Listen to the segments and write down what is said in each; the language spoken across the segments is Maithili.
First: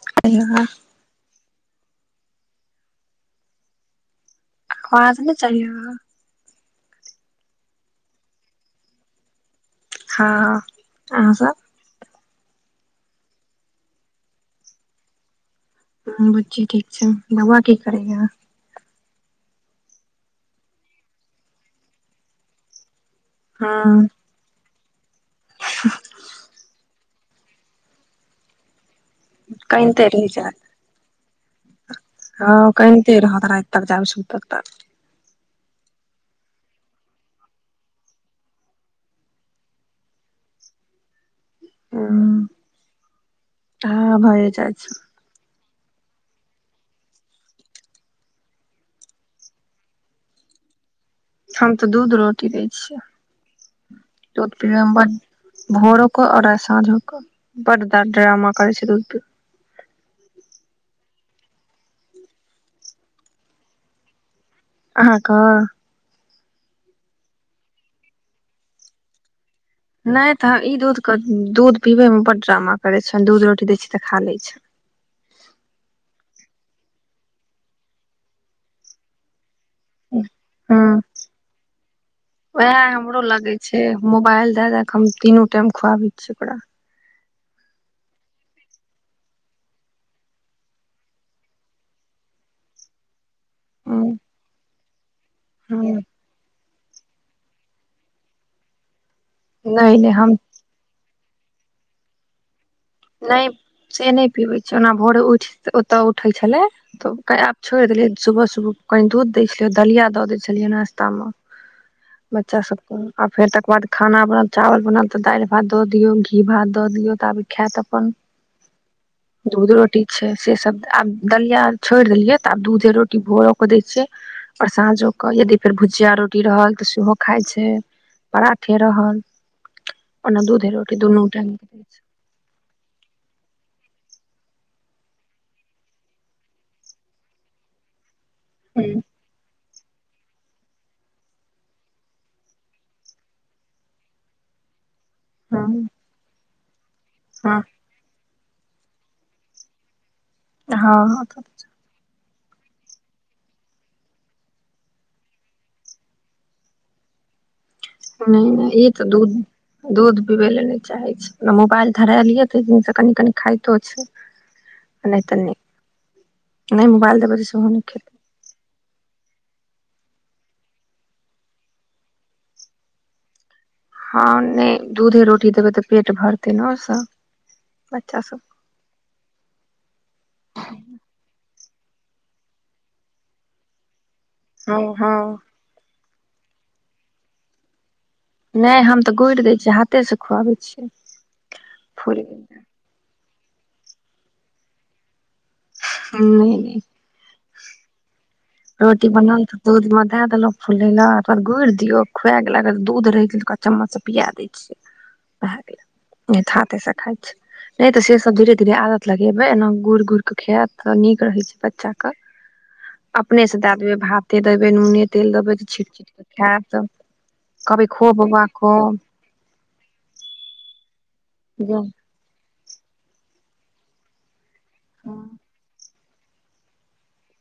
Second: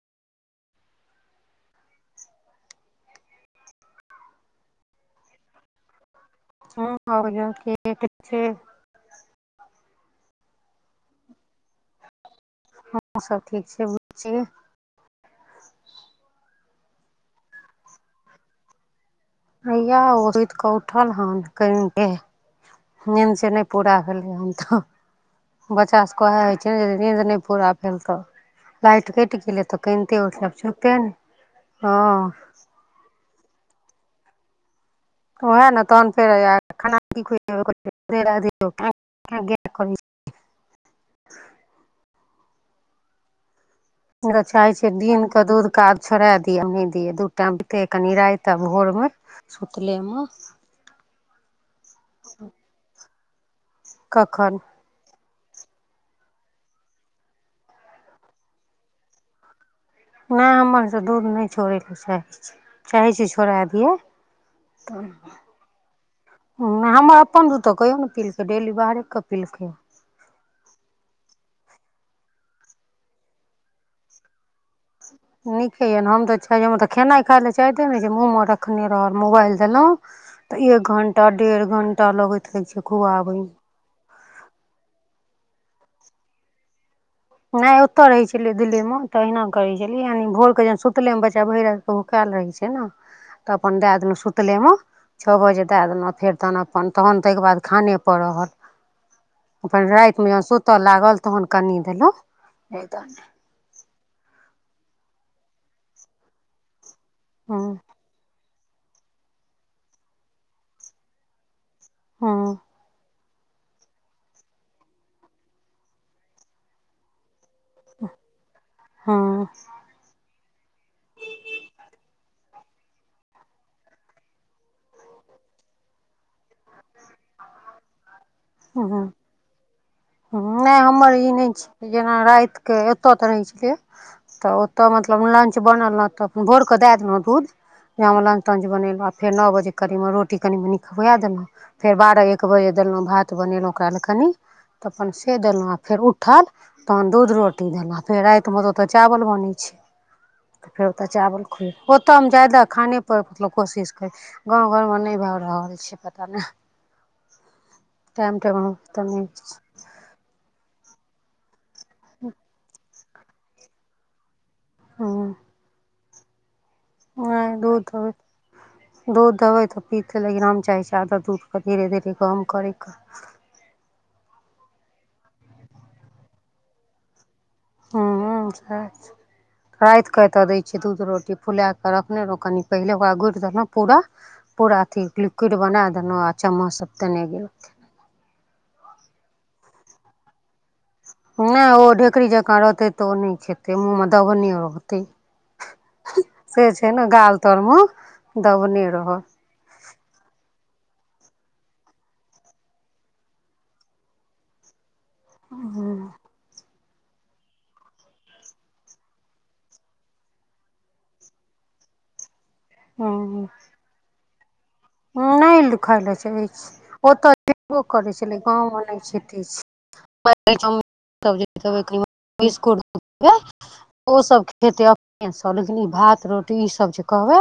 [unintelligible] काज नइ चली हँ [unintelligible] हँ अहाँ सब हमहु सब ठीक छी बुच्ची बुच्ची ठीक छै बौआ की करेया हैया ओ सुती कऽ उठल हन अखेने नींद के नहि पूरा हँ भेलियै हन तऽ बच्चा सब ओहा होइ छै नींद नहि पूरा भेल तऽ लाइट कटी गेलै तऽ कनिते रहि उठलै जायत चुपे हँ हँ कनिते रहत राति तक जाबैत सुतत ता ओह नऽ तन फेर खाना की [unintelligible] हू हम तऽ चाहै जाइ छीयइ छै दिनक दूध कऽ आब छोड़ा दिय नहि दिय दू टाम बिते कनि राइत आ भोर मे सुतले मे हम तऽ दूध रोटी दै छियै दूध कखन पीबमे बड भोरो क और साँझो क बड ड्रामा करे छै दूध पीब म ह हमर स दूध नइ छोड़ै छै चाहै छै चाहै छी छोड़ा दिअ अहाँके [inaudible] उम हमर अपन दूध तऽ कहियो नै पिलकै डेली बाहरे कऽ पिलकै नइ तऽ ई दूधक दूध पिबैमे बड ड्रामा करैत छइ दूध रोटी दै छियइ तऽ खा लैत छइ नीके यने हम छै हमर त खेनाइ खाय ले चाहते ने जे मुँह मे रखने रहल मोबाइल देलों तऽ हँ एक घंटा डेढ़ घंटा लगैत रहय उएह छै खु हमरो आबे मे लगै मोबाइल दा दा क हम तीनू टाइम खुआबै छियै ओकरा नइ ओतय रहै छलियै दिल्ली मे तऽहिना करै छलियै यानि भोर के ज सुतले मे बच्चा भेर रात क भुखाल रहै छै ने [inaudible] तऽ अपन दए देलहुँ हूँ सुतलेमे छ बजे हूँ देलहुँ फेर तहन अपन तहन तइके बाद खाने पर रहल अपन नहि नहि हम रातिमे सु त लागल तहन कनि देलो ह [inaudible] से नइ पीबै छै ओना भोरे उठ ओतऽ उठै छलै तो ओकर आब हँ छोड़ि देलियै सुबह सुबह कनी दूध दै छलियै दलिया द दै छलियै नाश्ता मे बच्चा हँ सबके आ फेर तकर बाद खाना बनत चावल बनत त दाइल भात द दियौ घी भात दऽ दियऔ तब खायत अपन हँ दूध रोटी छै से सब आब दलिया आर छोड़ि देलियै तऽ आब दूधे रोटी भोरो कऽ दैय छियै आर साँझो कऽ यदि फेर भुजिया रोटी रहल तऽ सेहो खाय छैय पराठे रहल ओना दूधे नइ रोटी हमर दुनू ई नइ टाइम छी जेना राति कऽ एतऽ तऽ रहै छियै तऽ ओतऽ मतलब लंच बनल रहत तऽ भोर कऽ देय देलहुँ दूध वैह मे लंच तंच हूँ बनेलु आ फेर नअ बजे करीब मे रोटी कनि मनि खुया देलहुँ फेर बारह एक बजे देलु भात बनेलु ओकरा ल कनि तखन से देलु हँ फेर उठल तहन दूध रोटी देलु फेर राइतमे तऽ ओतऽ चावल बनय छैय तऽ फेर ओतऽ हँ चावल खुएल ओतऽ मे ज्यदा खानेपर मे कोशिश करै गाँव घरमे नय भए रहल छैय पता नइ नइ नइ ई तऽ दूध दूध पिबैल नय चाहै छैय आ मोबाइल धरा लियै तै दिन स कनि कनि खाइतो छैय नइ त नइ ओंय दूधो दूध देबै तऽ पीतै लेकिन हम चाहय आदत दूध के धीरे धीरे कम करयके हँ नय दूध रोटी देबय तऽ पेट भरतै ने ओइ स हँ सेह छै राइत कऽ एतऽ दैय छियै दूध रोटी फुला के रखने रहो कनि पहिले ओकरा गुड़ि देलौं पूरा हँ पूरा अथी हँ लिक्विड क बना देलोह आ चमच स दने गेल नय हम तऽ गुड़ि दैय छियै हाथे से खुआबै छियै नय ओ फूल ढेकरी जेकाँ रहतै तऽ ओ नय खेतै मुूँहमे दबने रहतै नहि से नहि छैय ने गाल तर म रोटी बनल त दूध में दय देलौ फुलयले अपन गुड़ि दियौ खुआ गेल अगर दूध रहितै त ओकरा चम्मच से पिया दितियै एहठा तेसँ खाइत छै [unintelligible] नै तऽ से सब धीरे धीरे आदत लगेबै एना मे गुड़ि गुड़ि क खायत तऽ नीक रहय छैय बच्चा क अपने हूँ स दय देबै भात ते दैबय नूने तेल देबय त नहि छिट खाय छिट लए क चाहै खायत छै ओतऽ छेबो कहबय खो करै छलै बौआ खो गाँवमे नहि खेतै छै जे हूँ। बिस्कुट [unintelligible] ओ सब खेतै अपने सँ लेकिन ई भात रोटी ई सब जे कहबै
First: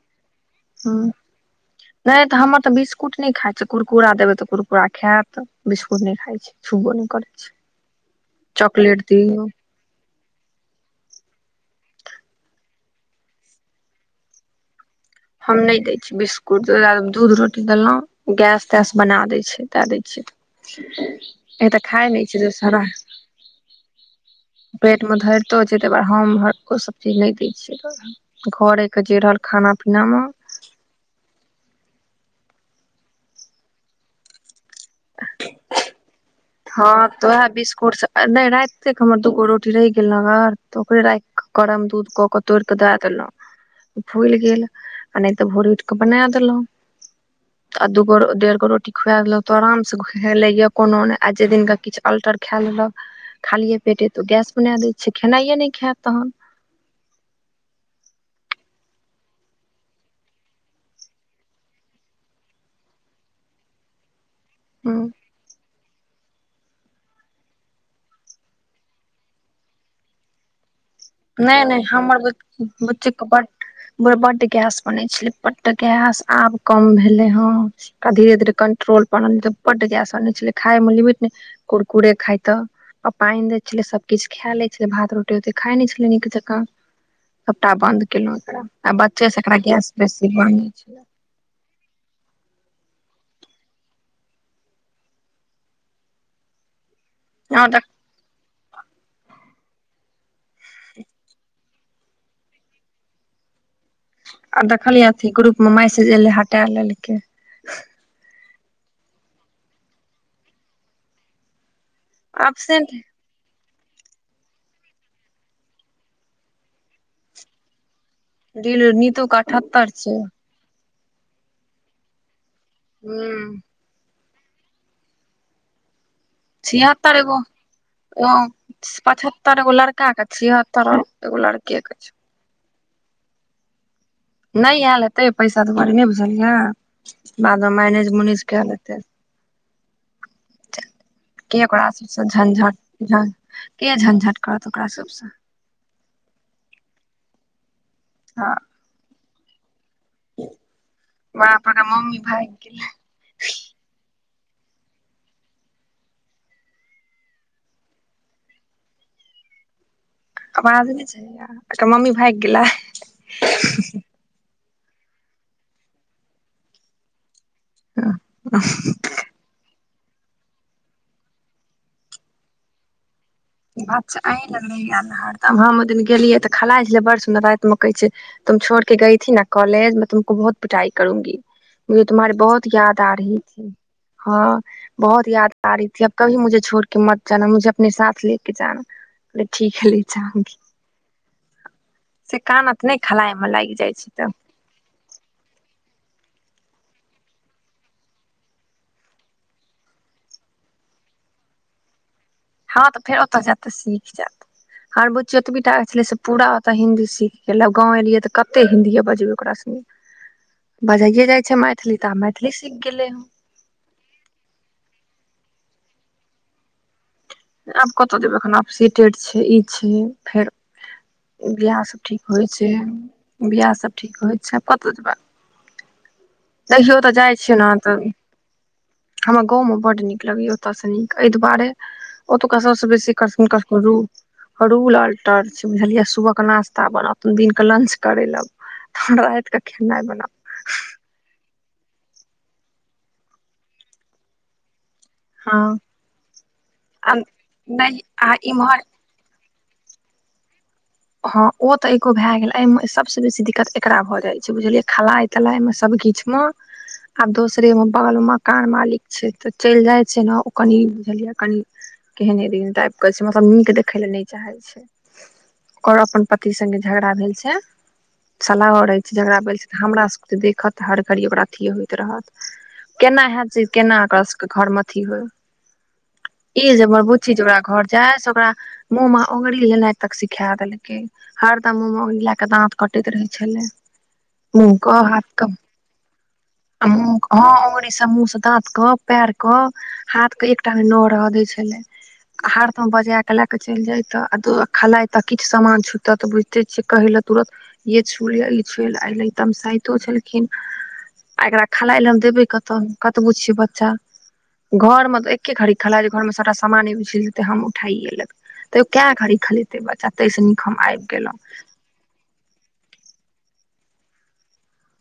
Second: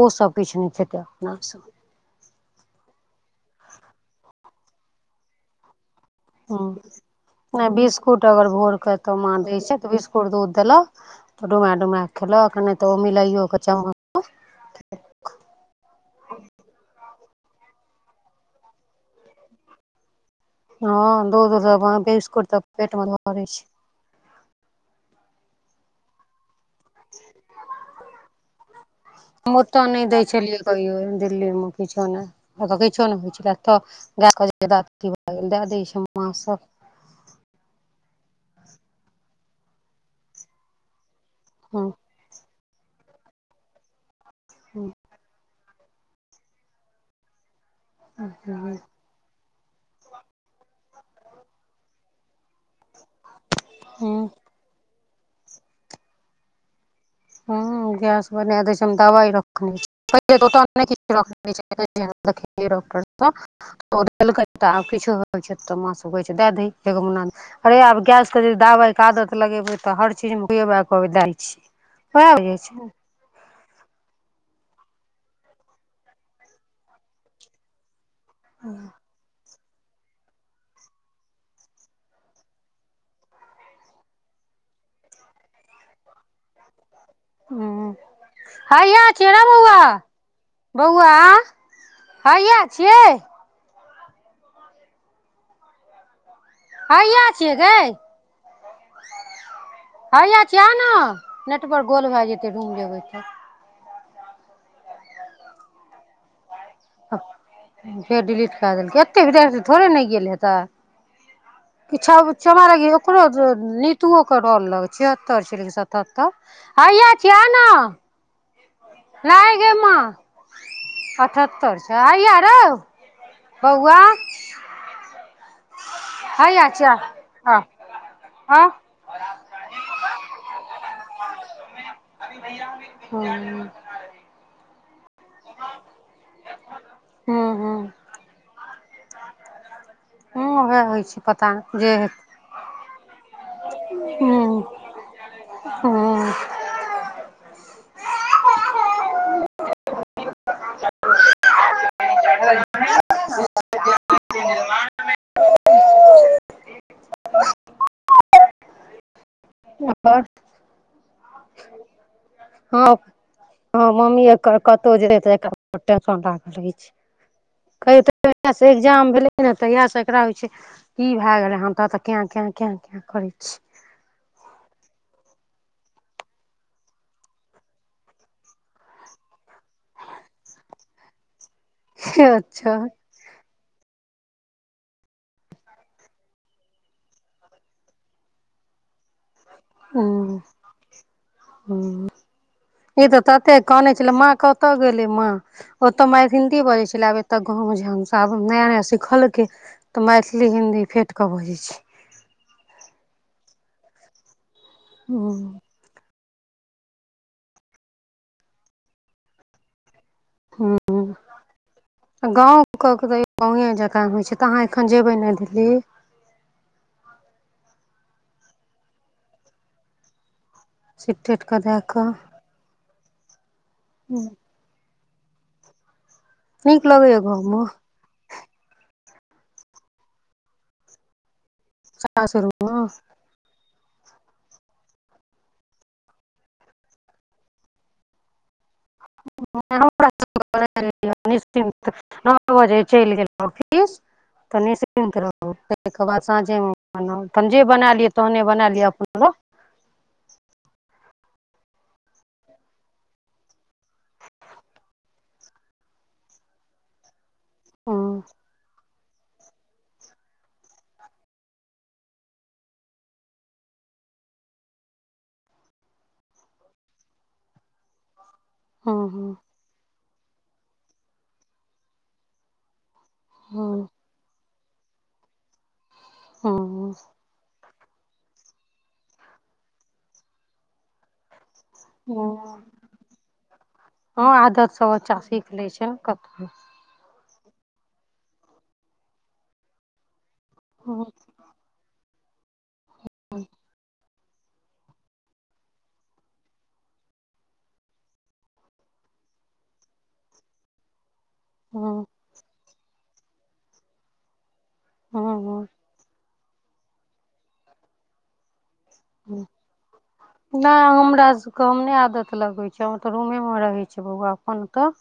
ओ सब किछु नै खेतै अपना स नै त हमर त बिस्कुट नै खाय छैय कुरकुरा देबय त कुरकुरा खायत बिस्कुट नै खाय छैय हँ नै बिस्कुट अगर भोरक चॉकलेट एतऽ माँ दियौ दैय छैय तऽ बीस उर दूध देलक तऽ डुमा डुमा क खेलक नै तऽ ओ मिलाइयो क चमच हम नै दैय छीयै बिस्कुट ओई दुआरे दूध रोटी देलौं गैस तैस बना दैय छैय दय दैय छै हँ दूध एक तऽ खाय नै छैय बिस्कुट तऽ दोसारा पेट मे धरै छै पेट मे धरितो छैय तके बाद हम [unintelligible] इ नै दैय छियै घरे के जे रहल हम खाना ओतऽ पीना नहि मे दै छलियै कहियो दिल्ली मे किछो नै ओतऽ किछो नै होय छलय एतऽ गैय ज्यादा की भय गेल दय दैय छै पाँच सौ [unintelligible] हँ तऽ ओहे बिस्कुट सब नै राति तैक हमर दूगो रोटी रहि गेल रहत ओकरे राखि कऽ करम हूँ दूध कऽ केऽ तोड़ि कऽ दैय देलौं फूलि गेल हूँ आ नै तऽ भोरे उठि कऽ बना देलौं आ दूगो डेढ़ गो हूँ रोटी खुआए गेलौं तऽ आरामसँ खेलैए कोनो नै आ जाय दिनाके किछु अल्टर खाए लेलक। खालिये पेटे हूँ तोऽ गैस बना दै छै खेनाइये नै खायत तहन। हूँ गैस बना देैय छैय हम दवाइ रखने छी पहिले दोकान नहि ठीक केलक [unintelligible] [unintelligible] आब किछो होय छैय तऽ माँ सब कहै छैय दय दही एगो मुना अरे आब गैस के दावइ के आदत लगेबै तऽ हर चीज मे खुब दाय छैय। [unintelligible] बुच्चीक। बढ़ गैस बनै छलै बढ़ गैस आब कम भेलै हं। धीर धीरे कंट्रोल [unintelligible] खाइ मे लिमिट। कुरकुरे खाय त पाननि दै छलै सब किछ खाय लै छलै भात रोटी खाइ नै छल। नीक जेका। सबटा हूँ बंद केलौं एकरा आ हैया बच्चे छियै रे स एकरा बौआ गैस बेसी बनै छै। बौआ हैया छियै। हैया छियै गै छलै हैया छियै आ न नेट बर गोल भए जेतै रूम जेबै तऽ। आ देखलियै अथी ग्रुप मे मैसेज एले हटा लेल फेर डिलीट कए देलकै एतेक देर थोड़े नै गेल हे तायऽ। किछ अब एबसेंट चमारे ओकरो नीत तु ओ के रोल लग छिहत्तर छलै कि सतहत्तर हया छियै आउन डिल नितु के अठत्तर छै अठहत्तर छै हैया रौ। हुँ बौआ। चाचा छिहत्तर एगो हाँ। ओ पचहत्तर गो लड़का के छिहत्तर एगो लड़के के छै। हाँ नै एल हेतै पैसा दुआरे नहि बुझलियै ए हूँ बाद मे हूँ मैनेज मुनि के लेते। हाँ हाँ। के ओकरा सबसँ झझट झ के झझट करत ओकरा सबसँ। ओ। हँ। बाप रे मम्मी भैग गेलै ककर। आवाज नै छेलैय एकर मम्मी भाइग गेलै कतौ जेेंन इजाम भेलै कहि तहिास से एकरा होइ छै की भए गेलै ह तत के के केऽ करै छै अच्छा अहीं लग महहिना तऽ हम ओहि दिन गेलियै तऽ खेलाइ छलै बड़ सुन्दर राइत मे कहै छै। तुम छोड़ के गई न कोलेज में तुमको बहुत पिटाई करूंगी। ये तुम्हे [unintelligible] बहुत अच्छा याद आरही हैं। हँ बहुत याद आरही अब कभी मुझे छोड़ के मत जाना मुझे अपने साथ ले। [unintelligible] ले करजान ठीक है ले जाउगी। [unintelligible] ह ई तऽ मे तते लागि कनै जाइ छै छलै माँ तऽ कतऽ गेलै माँ। ओतऽ मैर हिन्दी बजै छलै आब एतय गाँवमे झ हमस नया नया सिखलकै। तऽ मैथिली हिन्दी फेँट कऽ बजै छै हँ तऽ फेर ओतय जायत तऽ सीख जायत हमर हूँ बुच्ची ओतबीटा छलै। पूरा ओतय हिन्दी सीख गेलै आ गाँव एलियै तऽ कतेक हिन्दीए बजबै ओकरा से। हूँ बजाइए जाइ छै मैथिली तऽ आब मैथिली सीख गेलै। गाए जकाँ होइ छै तऽ अहाँ एखन जेबै न दिल्ली। आब कत जेबै एखन आब सीटेड छै ई छै फेर सिफ्टेड कऽ दए बियाह सब कऽ ठीक। होइ छै बिआह सब ठीक होइ छै कतऽ जेबै। नीक तहियो तऽ लगैया जाइ छियै गाँवमे ने तऽ। हमरा गाँव में बड नीक लगेया ओतय से नीक एहि दुआरे ओतुका सासुरमे सबसे बेसी। कसन कसन रुम रूल अल्टर छै बुझलिये सुबह के नाास्ता बनाथुन दिन के लंच करैल रायत के खेनाइ बनाऊ निश्चित नओ बजे चैल गेल ऑफिस तऽ नि सु रहू हँ ताहिके बाद साँझेमे आ बनाव तहन जे बना नहि लिय आ तहने बना इम्हर लियअ अपन ल हाँ ओ त एगो भए गेल एहिमे सबस बेसी दिक्कत एकरा भ जाय छै बुझलियै खेलई तलाई मे सब कीछ मे आब दोसर एमे बगल‌ मे हूँ मकान मालिक छै तऽ चैल जाइ छीयै न‌ओ कनि बुझलियै कनि केहने ए दिन टाइप के छै मतलब नीक देखै ल नै चाहे छै ओकर अपन पति संगे झगड़ा भेल छै सलाह ओह रहै हूँ छै हूँ झगड़रा भेल छै तऽ हमरा सभकेँ तऽ देखत हर घड़ी ओकरा अथिए होइत रहत केना हेत जे हूँ केना ओकरा सभके घरमे अथी होय ई जे हूँ हमर बुची जे ओकरा घर जाय से ओकरा मुँह मे ओंगरी हेनाइ तक सीख खे देलकै हरदम मुह मे ओंगरी लए क हूँ दाँत कटैत रहै छलै हँ आदत मुह सब क बच्चा हाथ सीख क [unintelligible] आ हँ ओंगरी से मु स दात क पेर क क हाथ के एकटा नय हूँ रह दय छलै आ हरदम बजा के लेके चैल जाय छेलै तऽ दऽ खेलाइ त किछ सामान छुतत तऽ बुझिते छियै कहै लए तुरत ये छुल य ई छुल एलाय तमाशाइयो छेलखिन आ एकरा खेलाय हूँ लए हम देबै कतह कतबो छीये बच्चा घर म हूँ त हूँ एके घड़ी हूँ खेला जे घरमे सभटा सामान उझैल देतैय हम उठाइए लेब तैयो कैए घाड़ी खेलेतै बच्चा तहिसँ नीक हम नहि आइब हमरा गेलौ सबके हम नै आदत खेल कीऽ होई छै ओत रूमे मे रहे छै बौआ अपन ओत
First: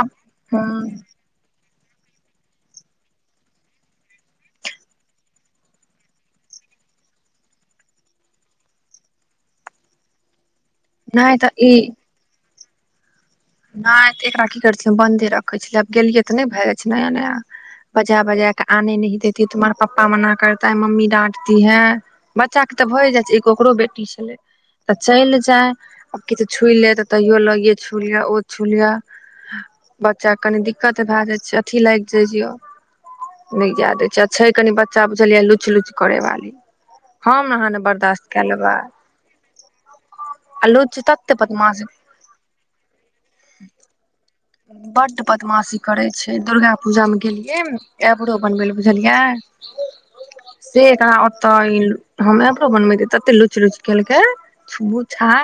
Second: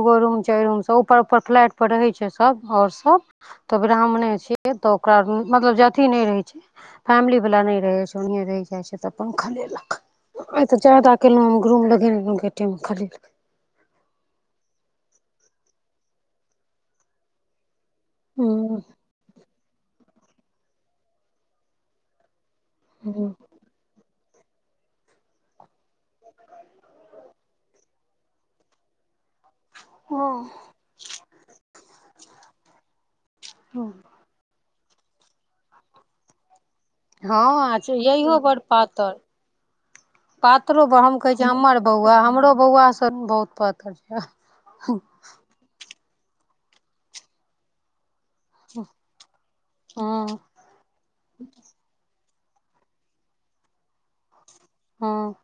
आब रूम यै ह रूम सब ऊपर ऊपर फ्लैट पर रहै छै सभ और सब त ब्राह्मणे छियै त ओकरा मतलब जे अथी नै रहे छय फैमिली वाला नै रहे छै उनियै रहि जाइ छै तऽ अपन खेलेलक ओइ केँ जादा नहि तऽ [unintelligible] [unintelligible] नै तऽ एकरा की करैछि बन्दे रखै छलियै आब गेलियै तऽ नै भए जाइ छै नया नया बजा बजा हूँ कऽ [unintelligible] बच्चा कऽ तऽ भए जाइ छै एगो ओकरो बेटी छेलै तऽ चैल जाय ओ किछ छुइले तऽ तैयो लऽ [unintelligible] [unintelligible] बच्चा कनि हूँ दिक्कत भए जाइ छै अथी लाइग जाय यै नै जा दै छै आ छै कनि बच्चा बुझलिय लुच लुच करे वाली हम अहाँ हाँ ने अंचु बर्दाश्त यैहो कए बड़ लेबै पातर आ पातरो ब लुच हम कहै तते छी हमर बदमाश बौआ हमरो बौआसँ बहुत पातर छ बड बदमाशी करै छै दुर्गा पूजामे गेलियै न एब्रो बनबै लऽ बुझलियै हँ [inaudible] से एकरा ओत हम एब्रो बनबेै तते लुच लुच केलकै छु छा हँ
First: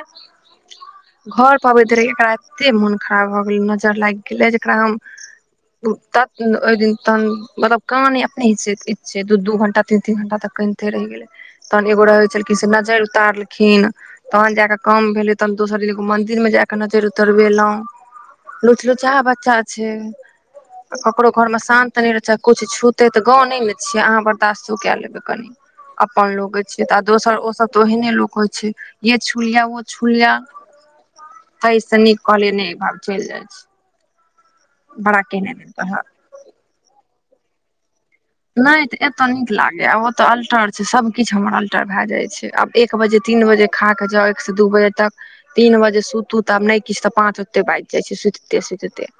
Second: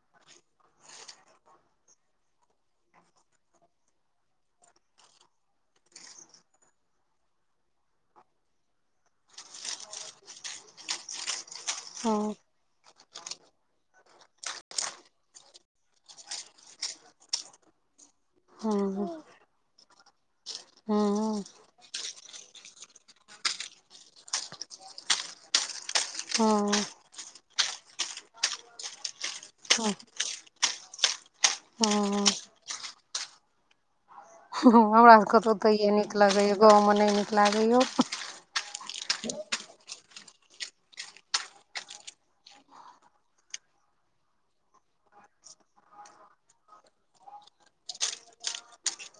[inaudible] घर पर अबैत देरी एकरा एते मोन खराब भऽ गेल न जे नज़र लाइग गेलय जेकरा हम तत ओइ दिन तहन मतलब कान अपने [unintelligible] दू दू घंटा तीन तीन घंटा तक कैनटे रहै गेलै तहन एगो रहै हँ छलखिन से नजरि उतारलखिन तहन जाय कऽ काम भेले तहन दोसर एगो मंदिर मे जय कऽ नजरि उतरबेलौं हँ लुचलुचा बच्चा छै [inaudible] ककरो हँ घर मे शान्त तनी अच्छा किछ छूते तऽ गाँव नै छियै अहाँ बर्दाश्तो कए लेबै कनि अपन लोगे हँ छै त आ दोसर ओसभ त ओहिने लोको छै ये छूलिया वो हँ छुलिया [inaudible] तय स नीक हँ कहले न भा चैल जाय छी हमरा बड़ा सभ केँ तऽ केने दिन ओतैहिए कहल नीक लगैए गाँव में र्ने नीक लागैए नै तऽ एतय नीक लागैय आब ओतय अल्टर छै सभकिछु हमर अल्टर भए जाइ छै आब एक बजे तीन बजे खाक जाउ एक से दू बजे तक तीन बजे सुतू तऽब नै किछु तऽ पाँच ओजते बाजि जाइ छै सुतिते सुतिते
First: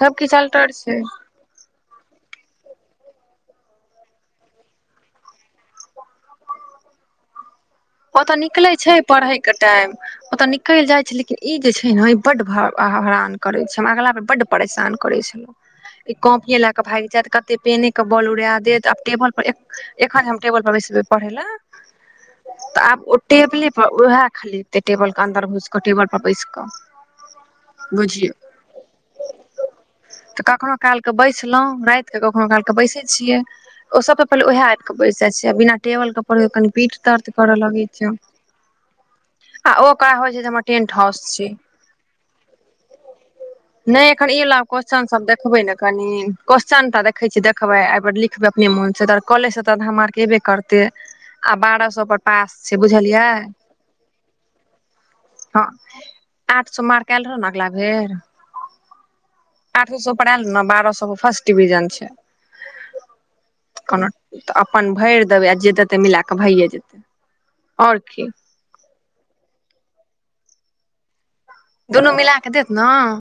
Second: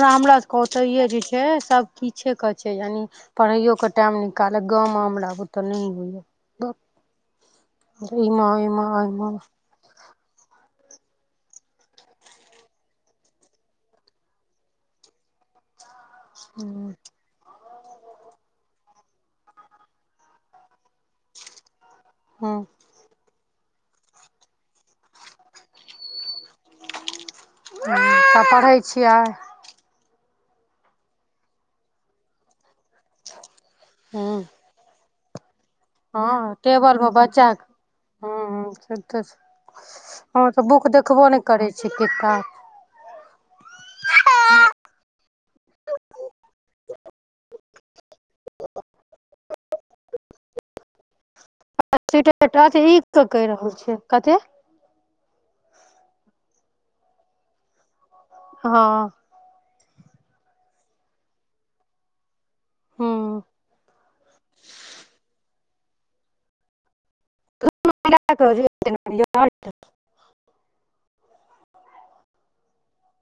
सब किछ अल्टर छै हे सब किछेके छै यानि पढ़ैयओ कऽ टाइम निकालै गाम हमरा बुते नहि होइए ओतय निकलै छै पढ़य उम्हर कऽ टाइम ओतय निकलि जाइत छै लेकिन ई जे छै ने ओ बड हरान करैत छै हमरा अगिल परर बड्ड परेशान करैत छल लोक [inaudible] ई कॉपी लै कऽ भैइग जैत कते पेने के बल उड़ा देत आब टेबल पर एखन हम टेबल पर बैसेबै पढ़ै लए हँ तऽ आब ओ टेबले पर उएह खाली ते टेबल केँ अन्दर घुस कऽ टेबर पर बैस कऽ [inaudible] बुझलियौ त पढ़ै छियै [inaudible] तऽ कखनो कालके बैसलहुँ राइतके कखनो काल क बैसै छियै ओ सबसँ हूँ पहिे उएह आबि कऽ बैस जाइ छै बिना टेबल के प कनि पीठ टेबल दर्द [inaudible] हँ तऽ करऽ लगै छै आ ओ ओकरा होइ छै जे हमर बुक टेंट हाउस देखबो नय छै करै छी [inaudible] [inaudible] नइ एखन इ वला क्वस्चन देखबै ने कनि क्वस्चनटा देखे छी देखबे ए बेर लि खबे अपने मोन छै तर कॉलेज से त आधा मार्क ऐबै करते हमरा आ बारह स प एकटा त ई क कहि रहल छियै कते हँ आठ सौ मार्क एल रहौ ने अगला बेर हँ आठ सौ पर आयल रहो ने बारह सौ पर फर्स्ट डिविजन छै हूँ कोनो अपन भेर देबै आ जे देते मिला कऽ भैए जेतै आओर की [inaudible] दुनू मिला कऽ देत न